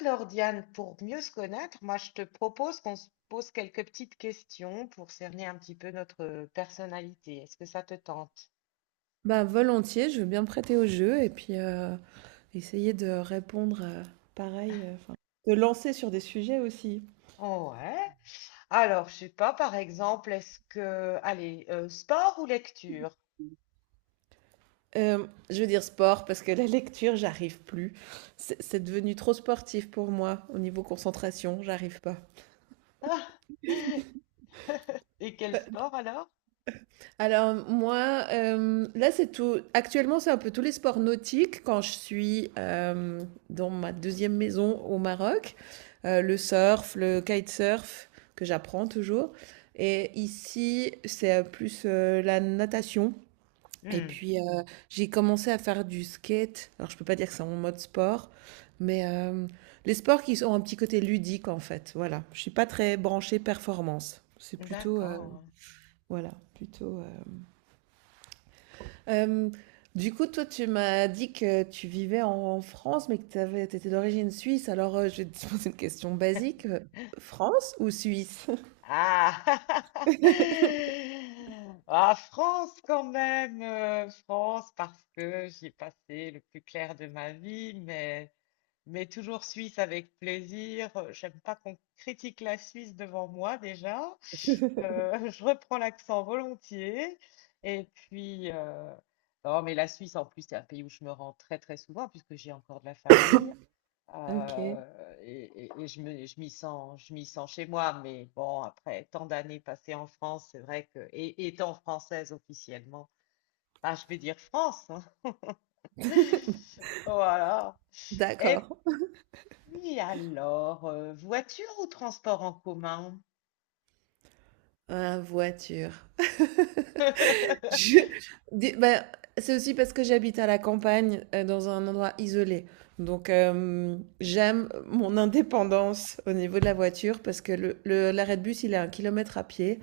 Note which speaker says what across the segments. Speaker 1: Alors Diane, pour mieux se connaître, moi je te propose qu'on se pose quelques petites questions pour cerner un petit peu notre personnalité. Est-ce que ça te tente?
Speaker 2: Bah, volontiers, je veux bien me prêter au jeu et puis, essayer de répondre, pareil, enfin, de lancer sur des sujets aussi.
Speaker 1: Ouais. Alors, je sais pas, par exemple, est-ce que... Allez, sport ou lecture?
Speaker 2: Je veux dire sport parce que la lecture, j'arrive plus. C'est devenu trop sportif pour moi au niveau concentration, j'arrive pas.
Speaker 1: Et quel sport alors?
Speaker 2: Alors moi, là c'est tout. Actuellement c'est un peu tous les sports nautiques. Quand je suis dans ma deuxième maison au Maroc, le surf, le kitesurf que j'apprends toujours. Et ici c'est plus la natation. Et
Speaker 1: Hmm,
Speaker 2: puis j'ai commencé à faire du skate. Alors je peux pas dire que c'est mon mode sport, mais les sports qui ont un petit côté ludique en fait. Voilà. Je suis pas très branchée performance. C'est plutôt euh,
Speaker 1: d'accord.
Speaker 2: voilà plutôt. euh, Hem, du coup, toi, tu m'as dit que tu vivais en France, mais que tu étais d'origine suisse. Alors, je vais te poser une question basique, France ou Suisse?
Speaker 1: Ah! Ah, France quand même, France parce que j'y ai passé le plus clair de ma vie, mais toujours Suisse avec plaisir. J'aime pas qu'on critique la Suisse devant moi déjà. Je reprends l'accent volontiers. Et puis, non, mais la Suisse en plus, c'est un pays où je me rends très très souvent puisque j'ai encore de la famille.
Speaker 2: OK,
Speaker 1: Euh, je m'y sens chez moi, mais bon, après tant d'années passées en France, c'est vrai que, et étant française officiellement, bah, je vais dire France, hein. Voilà.
Speaker 2: d'accord.
Speaker 1: Et puis alors, voiture ou transport en commun?
Speaker 2: Ah, voiture. Je dis ben, c'est aussi parce que j'habite à la campagne, dans un endroit isolé. Donc, j'aime mon indépendance au niveau de la voiture parce que le l'arrêt de bus, il est à un kilomètre à pied.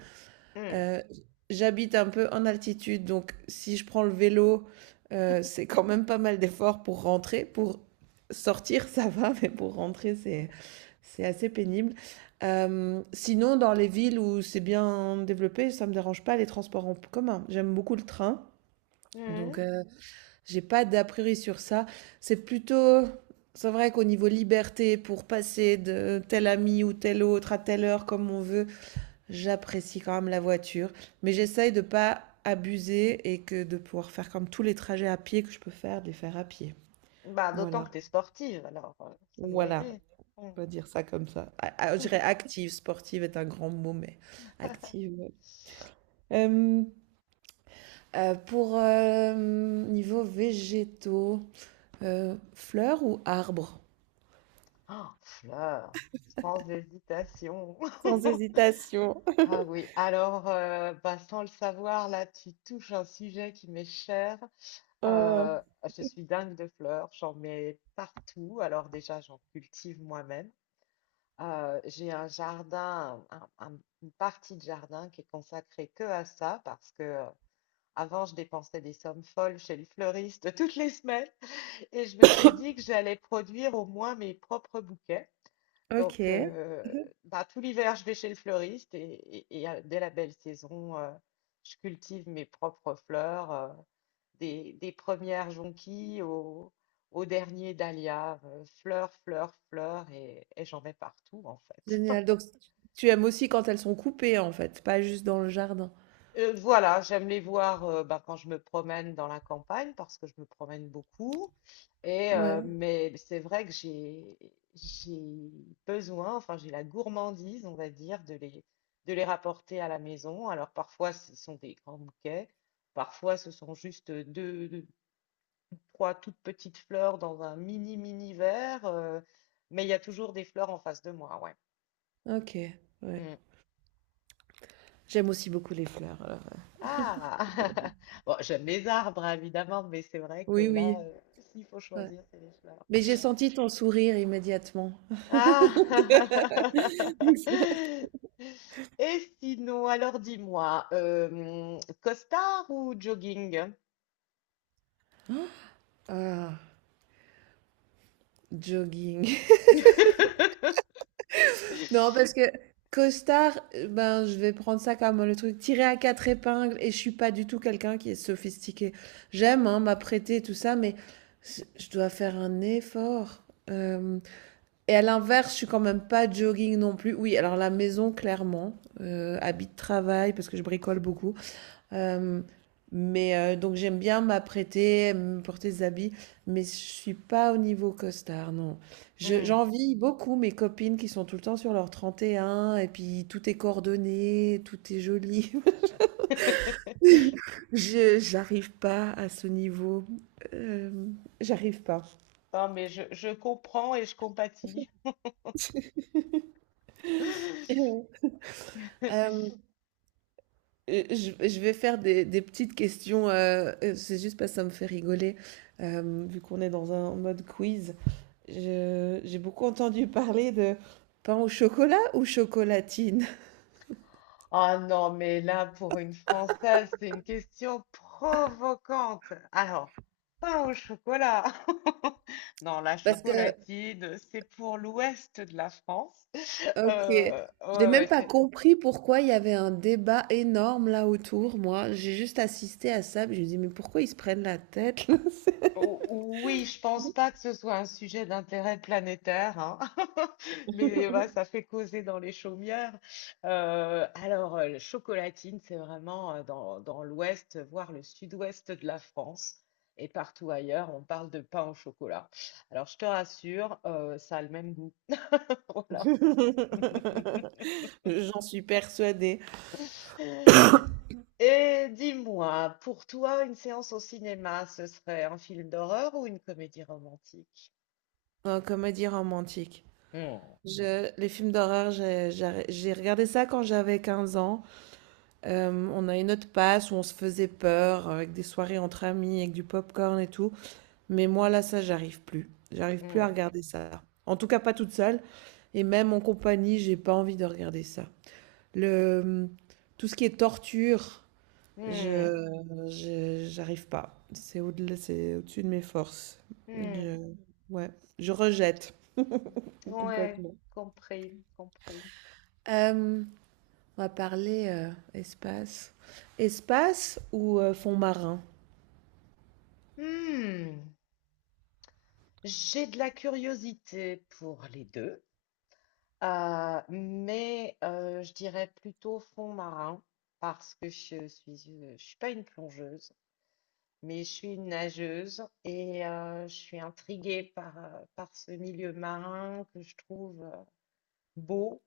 Speaker 2: Heu, J'habite un peu en altitude, donc si je prends le vélo, c'est quand même pas mal d'efforts pour rentrer. Pour sortir, ça va, mais pour rentrer, c'est assez pénible. Sinon, dans les villes où c'est bien développé, ça me dérange pas les transports en commun. J'aime beaucoup le train,
Speaker 1: Hmm, hmm.
Speaker 2: donc j'ai pas d'a priori sur ça. C'est plutôt c'est vrai qu'au niveau liberté pour passer de tel ami ou tel autre à telle heure comme on veut, j'apprécie quand même la voiture, mais j'essaye de ne pas abuser et que de pouvoir faire comme tous les trajets à pied que je peux faire, de les faire à pied.
Speaker 1: Bah, d'autant que
Speaker 2: Voilà,
Speaker 1: t'es sportive, alors ça doit
Speaker 2: voilà,
Speaker 1: aider. Hmm.
Speaker 2: on va dire ça comme ça. Je dirais active, sportive est un grand mot, mais active. Ouais. Euh, pour Niveau végétaux, fleurs ou arbres?
Speaker 1: Oh, fleur, sans hésitation.
Speaker 2: Sans hésitation.
Speaker 1: Ah oui, alors bah, sans le savoir, là tu touches un sujet qui m'est cher.
Speaker 2: Oh,
Speaker 1: Euh, je suis dingue de fleurs, j'en mets partout. Alors déjà, j'en cultive moi-même. J'ai un jardin, une partie de jardin qui est consacrée que à ça parce que avant, je dépensais des sommes folles chez le fleuriste toutes les semaines et je me suis dit que j'allais produire au moins mes propres bouquets. Donc,
Speaker 2: ok,
Speaker 1: bah, tout l'hiver, je vais chez le fleuriste et dès la belle saison, je cultive mes propres fleurs, des premières jonquilles au, au dernier dahlia, fleurs, fleurs, fleurs, et j'en mets partout en fait.
Speaker 2: génial. Donc tu aimes aussi quand elles sont coupées en fait, pas juste dans le jardin.
Speaker 1: Voilà, j'aime les voir, bah, quand je me promène dans la campagne parce que je me promène beaucoup et
Speaker 2: Ouais,
Speaker 1: mais c'est vrai que j'ai besoin, enfin j'ai la gourmandise, on va dire, de les rapporter à la maison. Alors parfois ce sont des grands bouquets, parfois ce sont juste trois toutes petites fleurs dans un mini verre, mais il y a toujours des fleurs en face de moi, ouais.
Speaker 2: ok, ouais.
Speaker 1: Mmh.
Speaker 2: J'aime aussi beaucoup les fleurs, alors,
Speaker 1: Ah! Bon, j'aime les arbres, hein, évidemment, mais c'est vrai que
Speaker 2: oui,
Speaker 1: là,
Speaker 2: oui,
Speaker 1: s'il faut
Speaker 2: ouais.
Speaker 1: choisir, c'est les fleurs.
Speaker 2: Mais j'ai senti ton sourire immédiatement.
Speaker 1: Ah! Et sinon, alors dis-moi, costard ou jogging?
Speaker 2: Ah, jogging. Non, parce que costard, ben, je vais prendre ça comme le truc tiré à 4 épingles et je suis pas du tout quelqu'un qui est sophistiqué. J'aime, hein, m'apprêter et tout ça, mais je dois faire un effort, hem et à l'inverse, je suis quand même pas jogging non plus. Oui, alors la maison clairement, habit de travail parce que je bricole beaucoup. Euh, donc j'aime bien m'apprêter, me porter des habits, mais je suis pas au niveau costard, non.
Speaker 1: Hmm.
Speaker 2: J'envie beaucoup mes copines qui sont tout le temps sur leur trente et un et puis tout est coordonné, tout est joli. Je J'arrive pas à ce niveau. Euh, J'arrive pas.
Speaker 1: Non, mais je comprends et je compatis.
Speaker 2: Euh, je vais faire des petites questions, c'est juste parce que ça me fait rigoler, vu qu'on est dans un mode quiz. J'ai beaucoup entendu parler de pain au chocolat ou chocolatine.
Speaker 1: Ah non, mais là, pour une Française, c'est une question provocante. Alors, pain au chocolat. Non, la
Speaker 2: Parce que,
Speaker 1: chocolatine, c'est pour l'ouest de la France.
Speaker 2: ok,
Speaker 1: Euh,
Speaker 2: j'ai
Speaker 1: ouais, ouais,
Speaker 2: même pas
Speaker 1: c'est
Speaker 2: compris pourquoi il y avait un débat énorme là autour, moi. J'ai juste assisté à ça, puis je me dis, mais pourquoi ils se prennent la tête, là. C'est-
Speaker 1: O- Oui, je pense pas que ce soit un sujet d'intérêt planétaire, hein. Mais bah, ça fait causer dans les chaumières. Alors, le chocolatine, c'est vraiment dans l'ouest, voire le sud-ouest de la France. Et partout ailleurs, on parle de pain au chocolat. Alors, je te rassure, ça a le même goût. Voilà.
Speaker 2: J'en suis persuadée.
Speaker 1: Et dis-moi, pour toi, une séance au cinéma, ce serait un film d'horreur ou une comédie romantique?
Speaker 2: Comédie romantique.
Speaker 1: Hmm,
Speaker 2: Les films d'horreur, j'ai regardé ça quand j'avais 15 ans. On a une autre passe où on se faisait peur avec des soirées entre amis, avec du popcorn et tout. Mais moi, là, ça, j'arrive plus. J'arrive plus à
Speaker 1: hmm,
Speaker 2: regarder ça. En tout cas, pas toute seule. Et même en compagnie, j'ai pas envie de regarder ça. Le, Tout ce qui est torture,
Speaker 1: hmm,
Speaker 2: je, j'arrive pas. C'est au-delà, c'est au-dessus de mes forces. Je,
Speaker 1: hmm.
Speaker 2: ouais, je rejette
Speaker 1: Ouais,
Speaker 2: complètement.
Speaker 1: compris, compris.
Speaker 2: Euh, on va parler espace. Espace ou fond marin?
Speaker 1: Hmm, j'ai de la curiosité pour les deux, mais je dirais plutôt fond marin parce que je suis pas une plongeuse, mais je suis une nageuse et je suis intriguée par, par ce milieu marin que je trouve beau,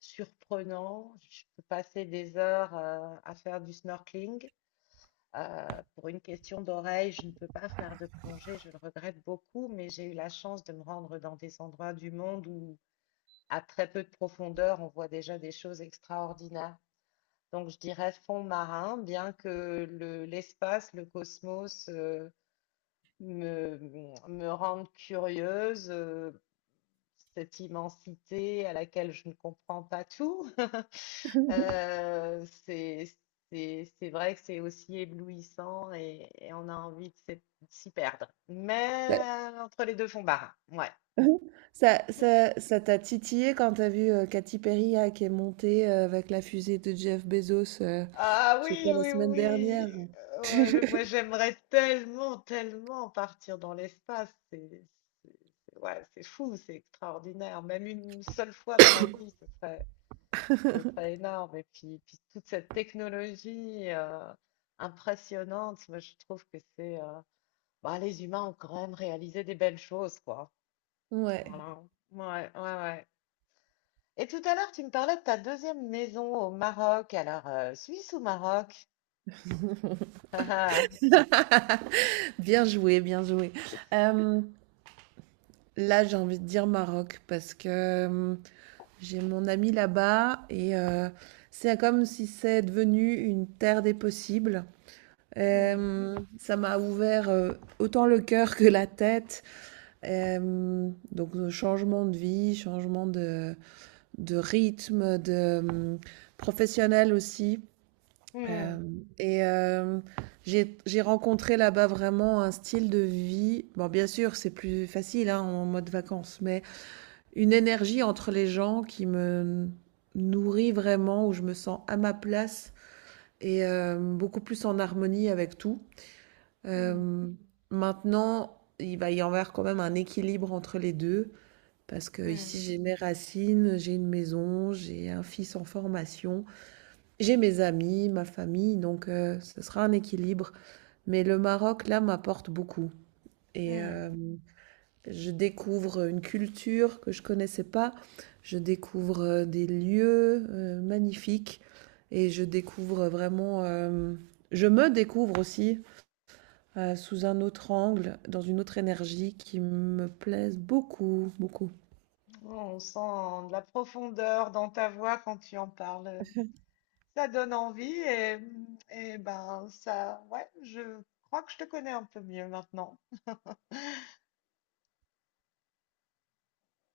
Speaker 1: surprenant. Je peux passer des heures à faire du snorkeling. Pour une question d'oreille, je ne peux pas faire de plongée, je le regrette beaucoup, mais j'ai eu la chance de me rendre dans des endroits du monde où, à très peu de profondeur, on voit déjà des choses extraordinaires. Donc, je dirais fond marin, bien que l'espace, le cosmos, me, me rendent curieuse. Cette immensité à laquelle je ne comprends pas tout. Euh, c'est, c'est vrai que c'est aussi éblouissant et on a envie de s'y perdre. Mais entre les deux fonds marins, ouais.
Speaker 2: Ça t'a titillé quand t'as vu, Katy Perry là, qui est montée, avec la fusée de Jeff Bezos,
Speaker 1: Ah
Speaker 2: je sais
Speaker 1: oui,
Speaker 2: pas, la
Speaker 1: oui,
Speaker 2: semaine
Speaker 1: oui.
Speaker 2: dernière?
Speaker 1: Ouais, mais moi j'aimerais tellement, tellement partir dans l'espace. C'est- ouais, c'est fou, c'est extraordinaire. Même une seule fois dans ma vie, ce serait, ce serait énorme. Et puis, puis toute cette technologie impressionnante, moi, je trouve que c'est... bah, les humains ont quand même réalisé des belles choses, quoi.
Speaker 2: Ouais.
Speaker 1: Voilà. Ouais, ouais, ouais. Et tout à l'heure, tu me parlais de ta deuxième maison au Maroc. Alors, Suisse ou Maroc?
Speaker 2: Bien joué, bien joué. Hem, Là, j'ai envie de dire Maroc parce que, j'ai mon ami là-bas et c'est comme si c'est devenu une terre des possibles.
Speaker 1: Hmm,
Speaker 2: Ça m'a ouvert, autant le cœur que la tête. Donc, changement de vie, changement de rythme, de professionnel aussi.
Speaker 1: hmm,
Speaker 2: Euh, et euh, j'ai rencontré là-bas vraiment un style de vie. Bon, bien sûr, c'est plus facile hein, en mode vacances, mais une énergie entre les gens qui me nourrit vraiment, où je me sens à ma place et beaucoup plus en harmonie avec tout.
Speaker 1: hmm,
Speaker 2: Euh, Maintenant, il va y avoir quand même un équilibre entre les deux. Parce que ici
Speaker 1: hmm,
Speaker 2: j'ai mes racines, j'ai une maison, j'ai un fils en formation, j'ai mes amis, ma famille, donc ce sera un équilibre. Mais le Maroc, là, m'apporte beaucoup. Et
Speaker 1: hmm.
Speaker 2: euh, je découvre une culture que je connaissais pas, je découvre des lieux magnifiques et je découvre vraiment, je me découvre aussi sous un autre angle, dans une autre énergie qui me plaise beaucoup, beaucoup.
Speaker 1: Oh, on sent de la profondeur dans ta voix quand tu en parles. Ça donne envie et ben ça, ouais, je crois que je te connais un peu mieux maintenant.